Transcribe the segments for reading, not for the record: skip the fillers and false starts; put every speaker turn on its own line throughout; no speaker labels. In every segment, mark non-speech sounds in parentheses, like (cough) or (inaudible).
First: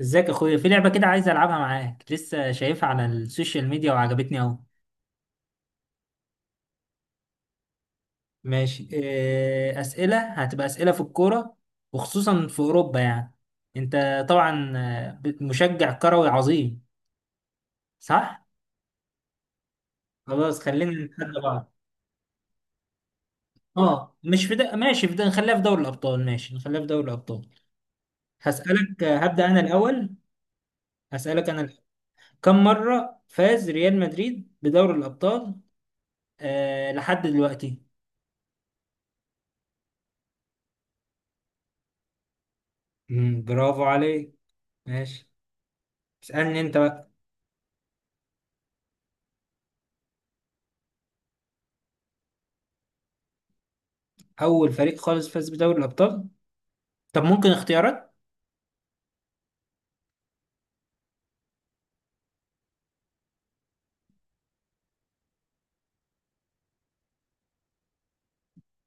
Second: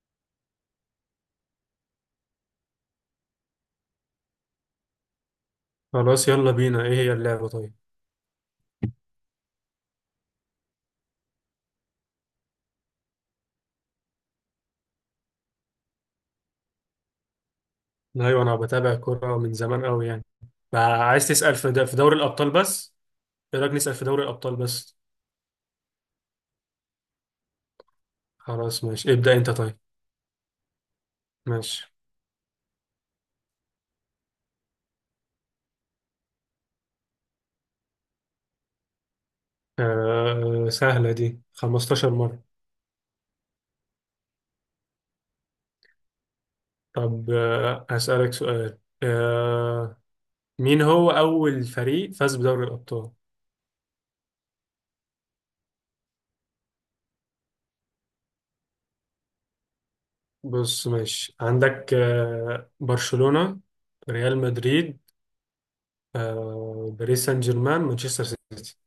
ازيك يا اخويا؟ في لعبة كده عايز العبها معاك، لسه شايفها على السوشيال ميديا وعجبتني اهو.
خلاص يلا بينا. ايه هي اللعبة طيب؟
ماشي إيه، اسئلة، هتبقى اسئلة في الكورة وخصوصا في اوروبا يعني. انت طبعا مشجع كروي عظيم،
ايوه
صح؟
انا بتابع الكورة من زمان قوي يعني.
خلاص خلينا
فعايز
نتحدى
تسأل في
بعض.
في دوري الابطال بس؟ ايه رأيك نسأل في
اه
دوري
مش في
الابطال
ده،
بس؟
ماشي في ده، نخليها في دوري الابطال، ماشي نخليها في دوري الابطال.
خلاص
هسألك،
ماشي، ابدأ
هبدأ
انت
انا
طيب.
الاول. هسألك انا الأول.
ماشي.
كم مرة فاز ريال مدريد بدوري الابطال؟ لحد دلوقتي؟
سهلة دي، 15 مرة.
برافو عليك. ماشي، اسألني انت بقى.
طب هسألك سؤال. مين هو اول فريق فاز بدوري الابطال؟
اول فريق خالص فاز بدوري الابطال؟ طب ممكن اختيارات؟
بص، ماشي، عندك برشلونة، ريال مدريد، باريس سان جيرمان، مانشستر سيتي.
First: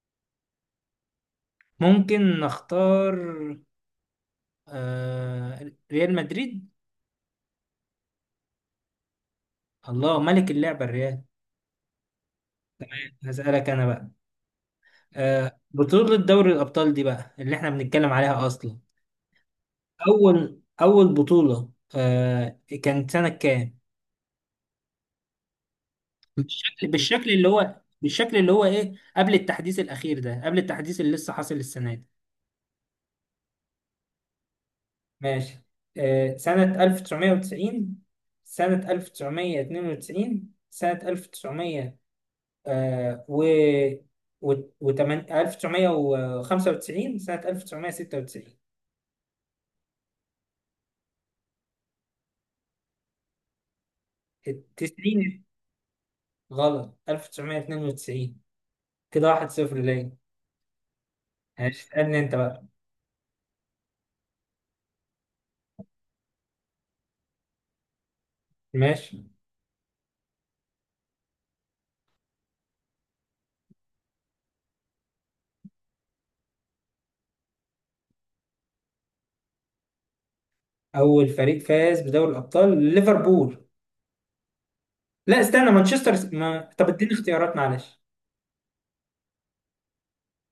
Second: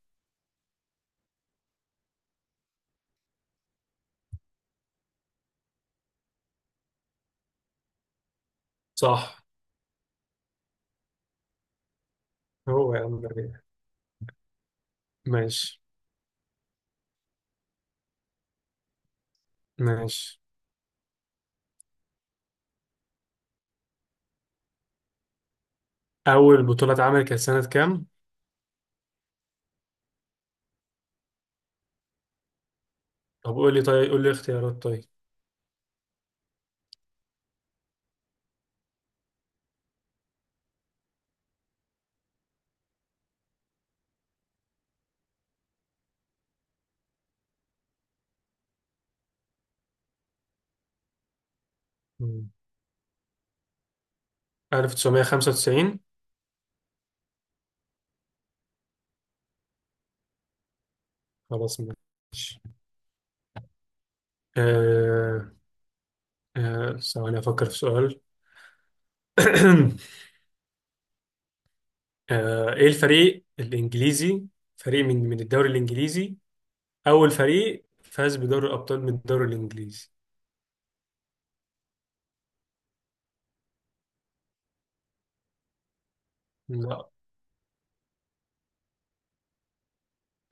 ممكن نختار؟ ريال مدريد.
صح.
الله ملك اللعبة الريال.
هو يا عم.
هسألك انا بقى.
ماشي،
بطولة دوري الابطال دي بقى اللي احنا بنتكلم عليها اصلا.
ماشي.
اول اول بطولة، كانت سنة كام؟
أول
بالشكل
بطولة اتعملت
بالشكل
كانت
اللي
سنة
هو،
كام؟
بالشكل اللي هو ايه قبل التحديث الاخير ده، قبل التحديث اللي لسه حاصل السنة دي.
طب قول لي، طيب قول لي اختيارات طيب.
ماشي. سنة 1990، سنة 1992، سنة 1900، آه، و و 1995، سنة 1996.
مم.
التسعين.
1995.
غلط، 1992. كده 1-0 ليا.
خلاص
ماشي، اسألني انت
ماشي.
بقى.
آه ثواني أفكر في سؤال.
ماشي.
(clears throat) إيه الفريق الإنجليزي، فريق من الدوري الإنجليزي، أول فريق فاز بدوري الأبطال من الدوري الإنجليزي؟
أول فريق فاز بدوري الأبطال؟ ليفربول. لا استنى، مانشستر ما... طب
لا.
اديني اختيارات معلش.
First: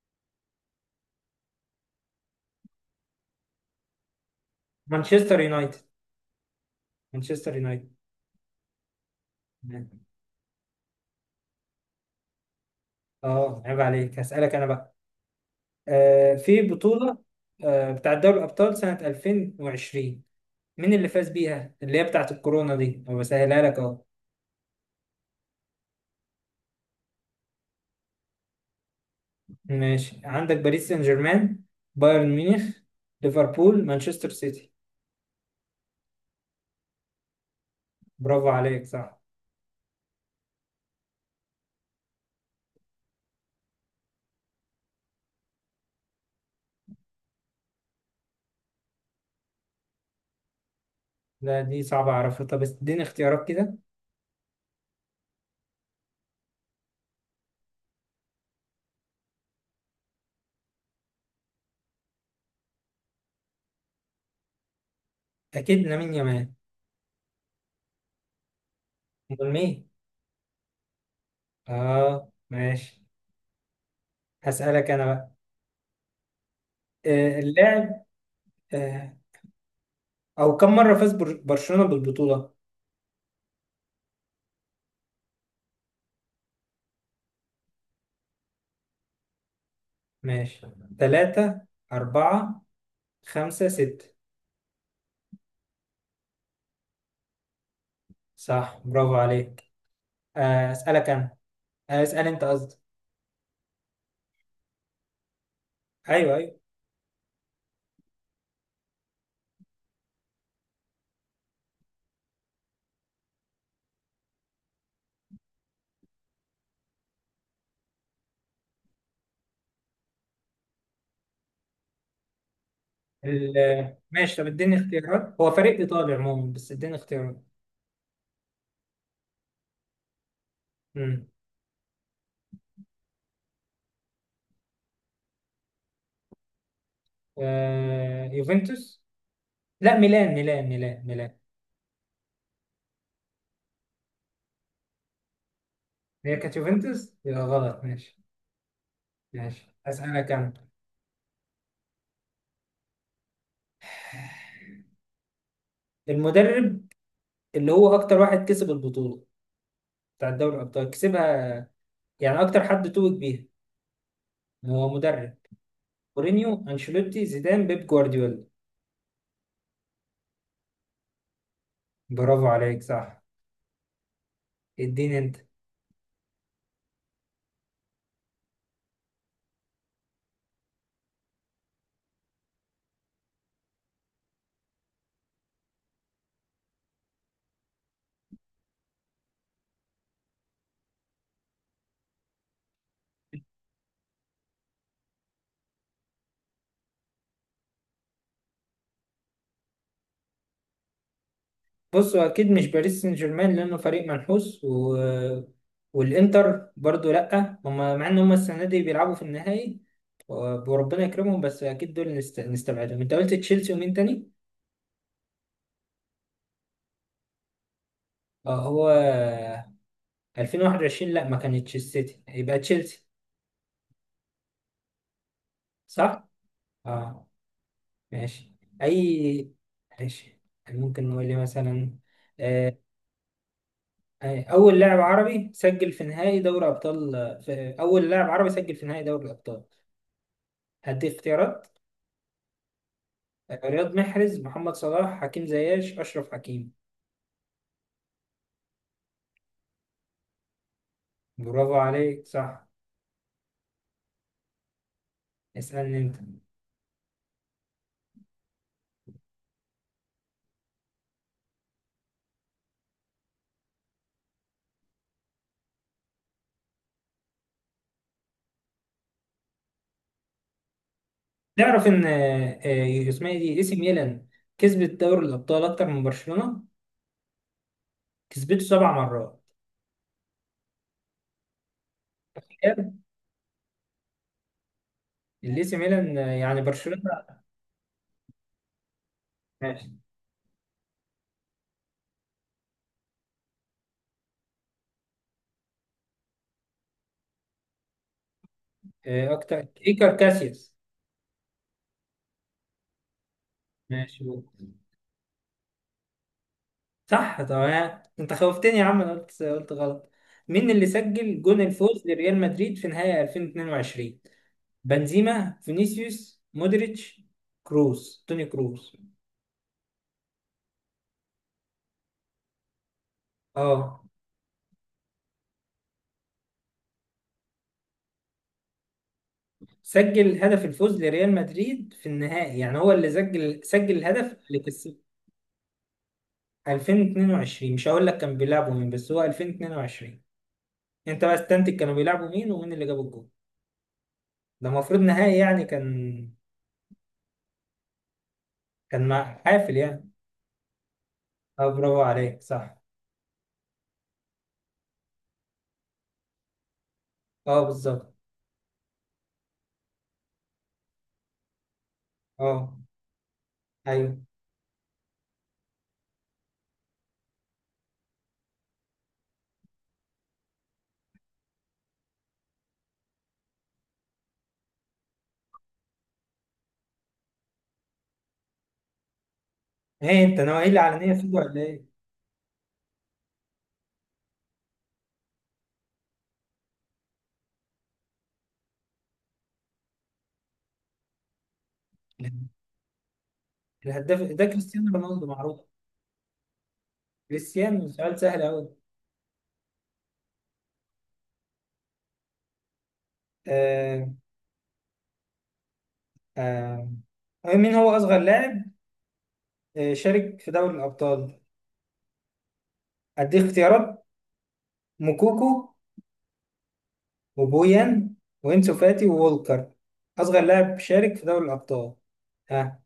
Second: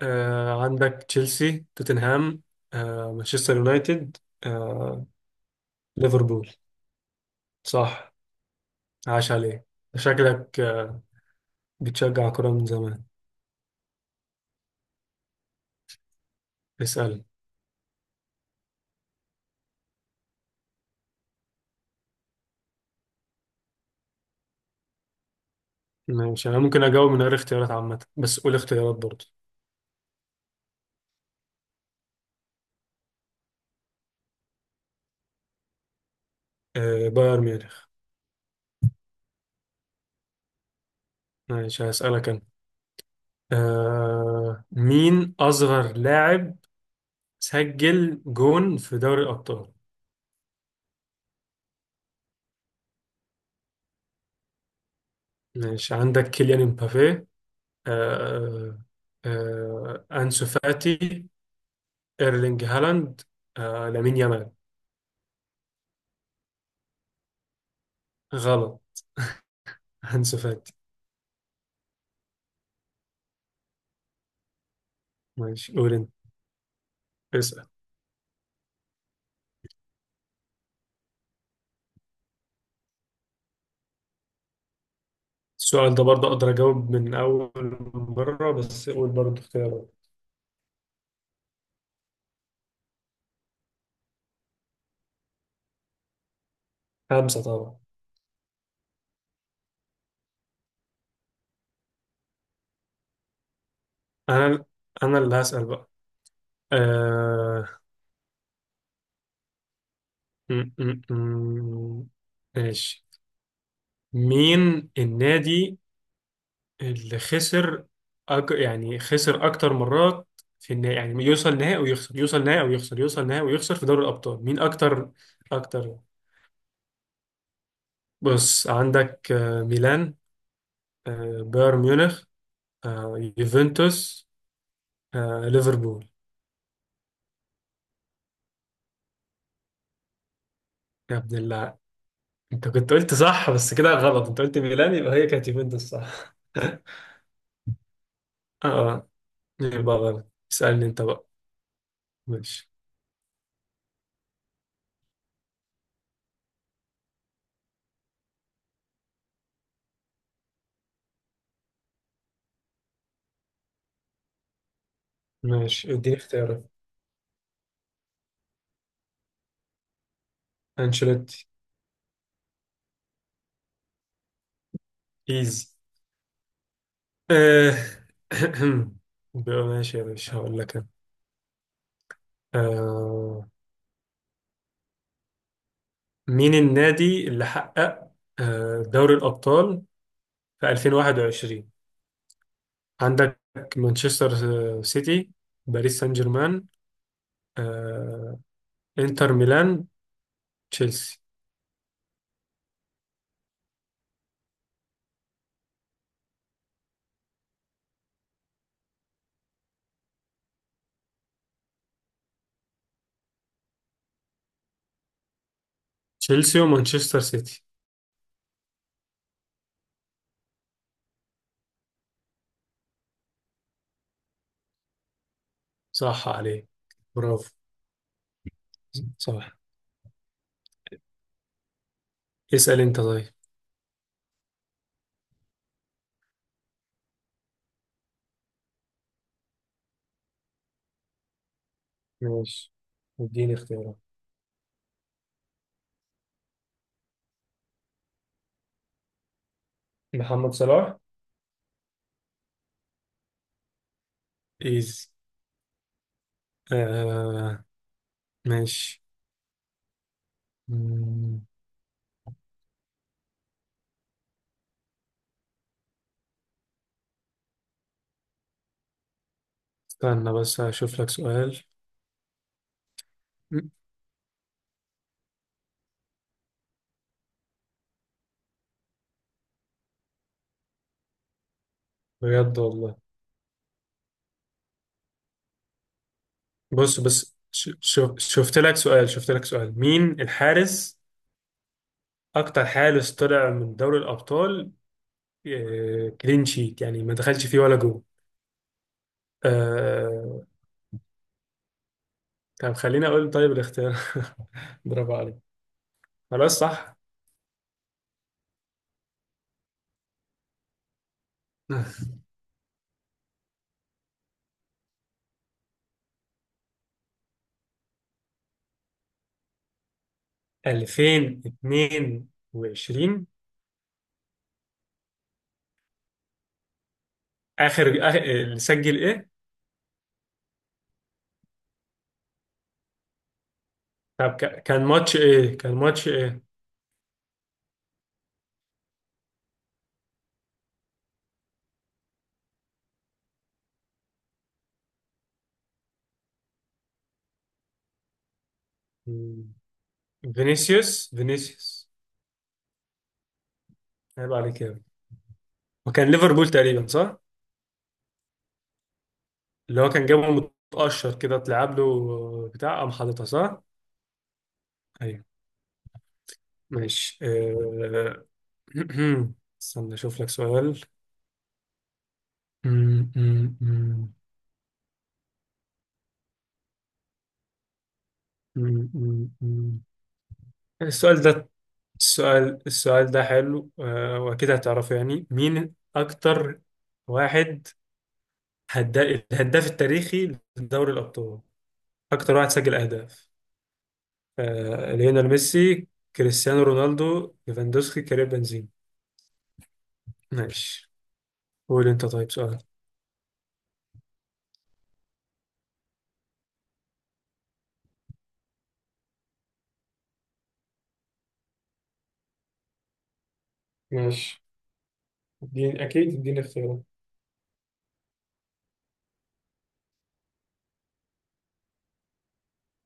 عندك تشيلسي، توتنهام، مانشستر يونايتد، آه
مانشستر يونايتد.
ليفربول.
مانشستر يونايتد.
صح، عاش عليه. شكلك بتشجع كرة من زمان.
اه، عيب عليك. هسألك انا بقى. في بطولة
اسأل.
بتاعت دوري الابطال سنة 2020، مين اللي فاز بيها؟ اللي هي بتاعت الكورونا دي، أنا بسهلها لك اهو.
ماشي، أنا ممكن أجاوب من غير اختيارات عامة، بس قول اختيارات برضه.
ماشي، عندك باريس سان جيرمان، بايرن ميونخ، ليفربول، مانشستر سيتي.
بايرن ميونخ.
برافو عليك، صح.
ماشي، هسألك أنا. مين أصغر لاعب سجل جون في دوري الأبطال؟
لا دي صعبة اعرفها. طب اديني اختيارات كده.
ماشي، عندك كيليان امبابي، آه أنسو فاتي، إيرلينج هالاند، لامين يامال.
اكيد لامين يامال.
غلط.
امال مين؟
(laughs) أنسو فاتي.
اه، ماشي. هسألك انا بقى.
ماشي، قول أنت، اسأل.
اللاعب. آه او كم مرة فاز برشلونة بالبطولة؟
السؤال ده برضه أقدر أجاوب من أول مرة، بس قول برضه اختيارات.
ماشي، تلاتة، أربعة، خمسة، ستة.
خمسة طبعا.
صح، برافو عليك. أسألك أنا. أسأل أنت قصدي.
أنا أنا اللي هسأل بقى.
أيوه أيوه.
آه... م- م- م- ماشي. مين النادي اللي خسر يعني خسر أكتر مرات في النهائي؟ يعني يوصل نهائي ويخسر، يوصل نهائي ويخسر، يوصل نهائي ويخسر في دوري
ماشي،
الأبطال،
طب
مين
اديني
أكتر؟
اختيارات، هو فريق
أكتر.
إيطالي عموما بس اديني اختيارات.
بص، عندك ميلان،
مم.
بايرن ميونخ، يوفنتوس، ليفربول.
يوفنتوس. لا، ميلان ميلان ميلان
يا
ميلان.
ابن الله، انت كنت قلت صح بس كده غلط، انت قلت ميلان، يبقى هي كانت يوفنتوس
هي
صح.
كانت
(laughs)
يوفنتوس، يبقى غلط. ماشي.
اه،
ماشي،
يبقى غلط.
أسألك أنا.
اسألني انت بقى. ماشي،
المدرب اللي هو أكتر واحد كسب البطولة بتاع دوري الأبطال كسبها، يعني أكتر حد توج بيها، هو مدرب.
ماشي. اديني اختيارات.
مورينيو، انشيلوتي، زيدان، بيب جوارديولا.
انشيلوتي.
برافو عليك، صح. اديني انت.
ايزي. آه. (clears throat) بقى ماشي يا باشا، هقول لك أنا. آه. مين النادي اللي حقق دوري الأبطال في 2021؟ عندك مانشستر سيتي، باريس سان جيرمان، آه، انتر ميلان، تشيلسي.
بص، هو اكيد مش باريس سان جيرمان لانه فريق منحوس و... والانتر برضو لا هم، مع ان هم السنه دي بيلعبوا في النهائي. و- وربنا يكرمهم، بس اكيد دول نستبعدهم. انت قلت تشيلسي ومين تاني؟
تشيلسي ومانشستر سيتي.
اه هو 2021، لا ما كانتش السيتي، يبقى تشيلسي،
صح
صح.
عليك،
اه
برافو،
ماشي. اي.
صح.
ماشي. ممكن نقول لي مثلا آه،
اسأل انت طيب.
اول لاعب عربي سجل في نهائي دوري ابطال، في اول لاعب عربي سجل في نهائي دوري الابطال؟ هدي اختيارات.
ماشي، اديني
رياض
اختيارات.
محرز، محمد صلاح، حكيم زياش، اشرف حكيم.
محمد صلاح.
برافو عليك، صح.
ايز.
اسالني انت.
آه ماشي. مم، استنى بس هشوف لك سؤال.
تعرف ان اسمها إيه؟ دي اي
مم،
سي ميلان كسبت دوري الابطال اكتر من برشلونه، كسبته 7 مرات.
بجد والله.
الاي سي ميلان يعني
بص،
برشلونه.
بس شوف، شفت لك سؤال،
ماشي.
مين الحارس، اكتر حارس طلع من دوري الابطال كلين شيت، يعني ما دخلش فيه ولا جول؟
اكتر. ايكر
آه
كاسياس.
طب خليني اقول طيب الاختيار.
ماشي.
(laughs) برافو عليك، خلاص صح.
صح طبعا، انت خوفتني يا عم، انا قلت غلط. مين اللي سجل جون الفوز
(laughs)
لريال مدريد في نهائي 2022؟ بنزيما، فينيسيوس، مودريتش، كروس، توني كروس.
2022،
اه،
اللي سجل ايه؟
سجل هدف الفوز لريال مدريد في النهائي، يعني هو اللي سجل
طب
الهدف اللي
ك- كان
كسب.
ماتش ايه كان ماتش ايه؟
2022، مش هقول لك كان بيلعبوا مين بس هو 2022. انت بقى استنتج كانوا بيلعبوا مين ومين اللي جاب الجون. ده المفروض نهائي يعني، كان مع
مم.
حافل يعني.
فينيسيوس
اه،
فينيسيوس.
برافو عليك، صح.
عيب عليك يا ابني. وكان ليفربول تقريبا صح؟
اه، بالظبط.
اللي هو كان جابه متقشر كده، اتلعب له،
اه،
بتاع قام حاططها، صح.
ايوه.
ايوه. ماشي. (clears throat) استنى اشوف لك سؤال. مم، مم، مم، مم، مم، مم.
ايه انت نوايا العلنيه
السؤال
فيه
ده
ولا ايه؟
السؤال ده حلو. واكيد هتعرفه، يعني مين اكتر واحد، هدا- الهداف التاريخي لدوري الأبطال، أكتر واحد سجل أهداف؟
الهداف ده كريستيانو رونالدو
ليونيل
معروف.
ميسي، كريستيانو رونالدو،
كريستيانو،
ليفاندوسكي،
سؤال
كريم
سهل قوي.
بنزيما. ماشي، قول أنت طيب سؤال.
آه آه مين هو اصغر لاعب شارك في دوري الابطال؟ اديك اختيارات.
ماشي،
موكوكو،
اديني اختيارات.
وبويان، وانسو فاتي، وولكر. اصغر لاعب شارك في دوري الابطال؟ ها،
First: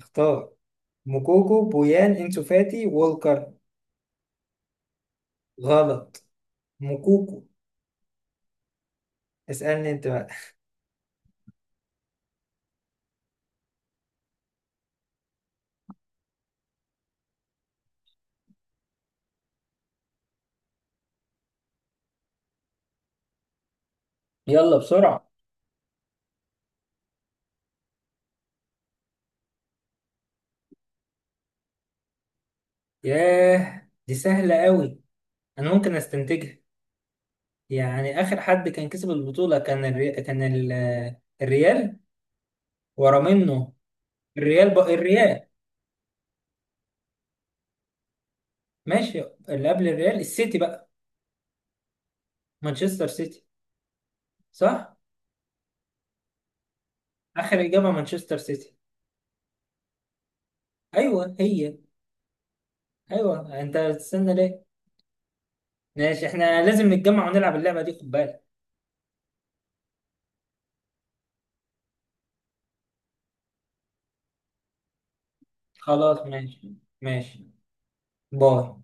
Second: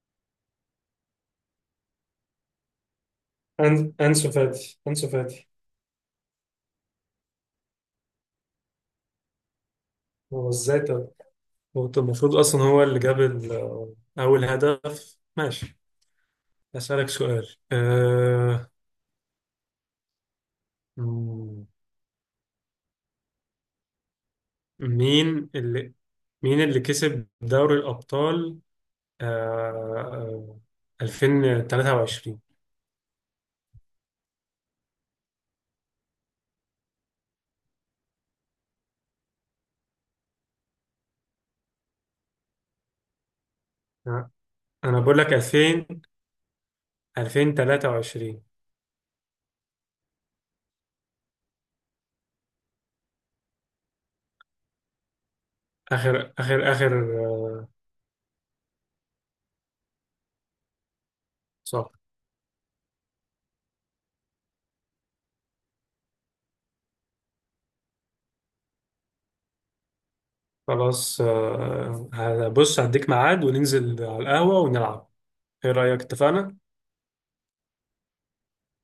اختار. موكوكو، بويان، انسو فاتي، وولكر.
أن... انسو فاتي انسو فاتي.
غلط. موكوكو. اسألني انت بقى.
هو ازاي طب؟ هو طب المفروض أصلا هو اللي جاب أول هدف، ماشي. أسألك سؤال. أه... مم،
يلا بسرعة.
مين اللي مين اللي كسب دوري الأبطال آه، 2023؟
ياه، دي سهلة قوي. انا ممكن استنتجها. يعني اخر حد كان كسب البطوله كان الريال. ورا منه.
آه،
الريال، بقى
انا بقول لك
الريال.
2000، 2023.
ماشي، اللي قبل الريال السيتي بقى. مانشستر سيتي. صح.
اخر
اخر
آه،
اجابه مانشستر سيتي. ايوه هي.
صح.
ايوه، انت بتستنى ليه؟ ماشي، احنا لازم نتجمع ونلعب اللعبه دي، خد بالك.
خلاص، هبص هديك ميعاد وننزل على القهوة ونلعب. ايه رأيك،
خلاص
اتفقنا؟
ماشي. ماشي. باي.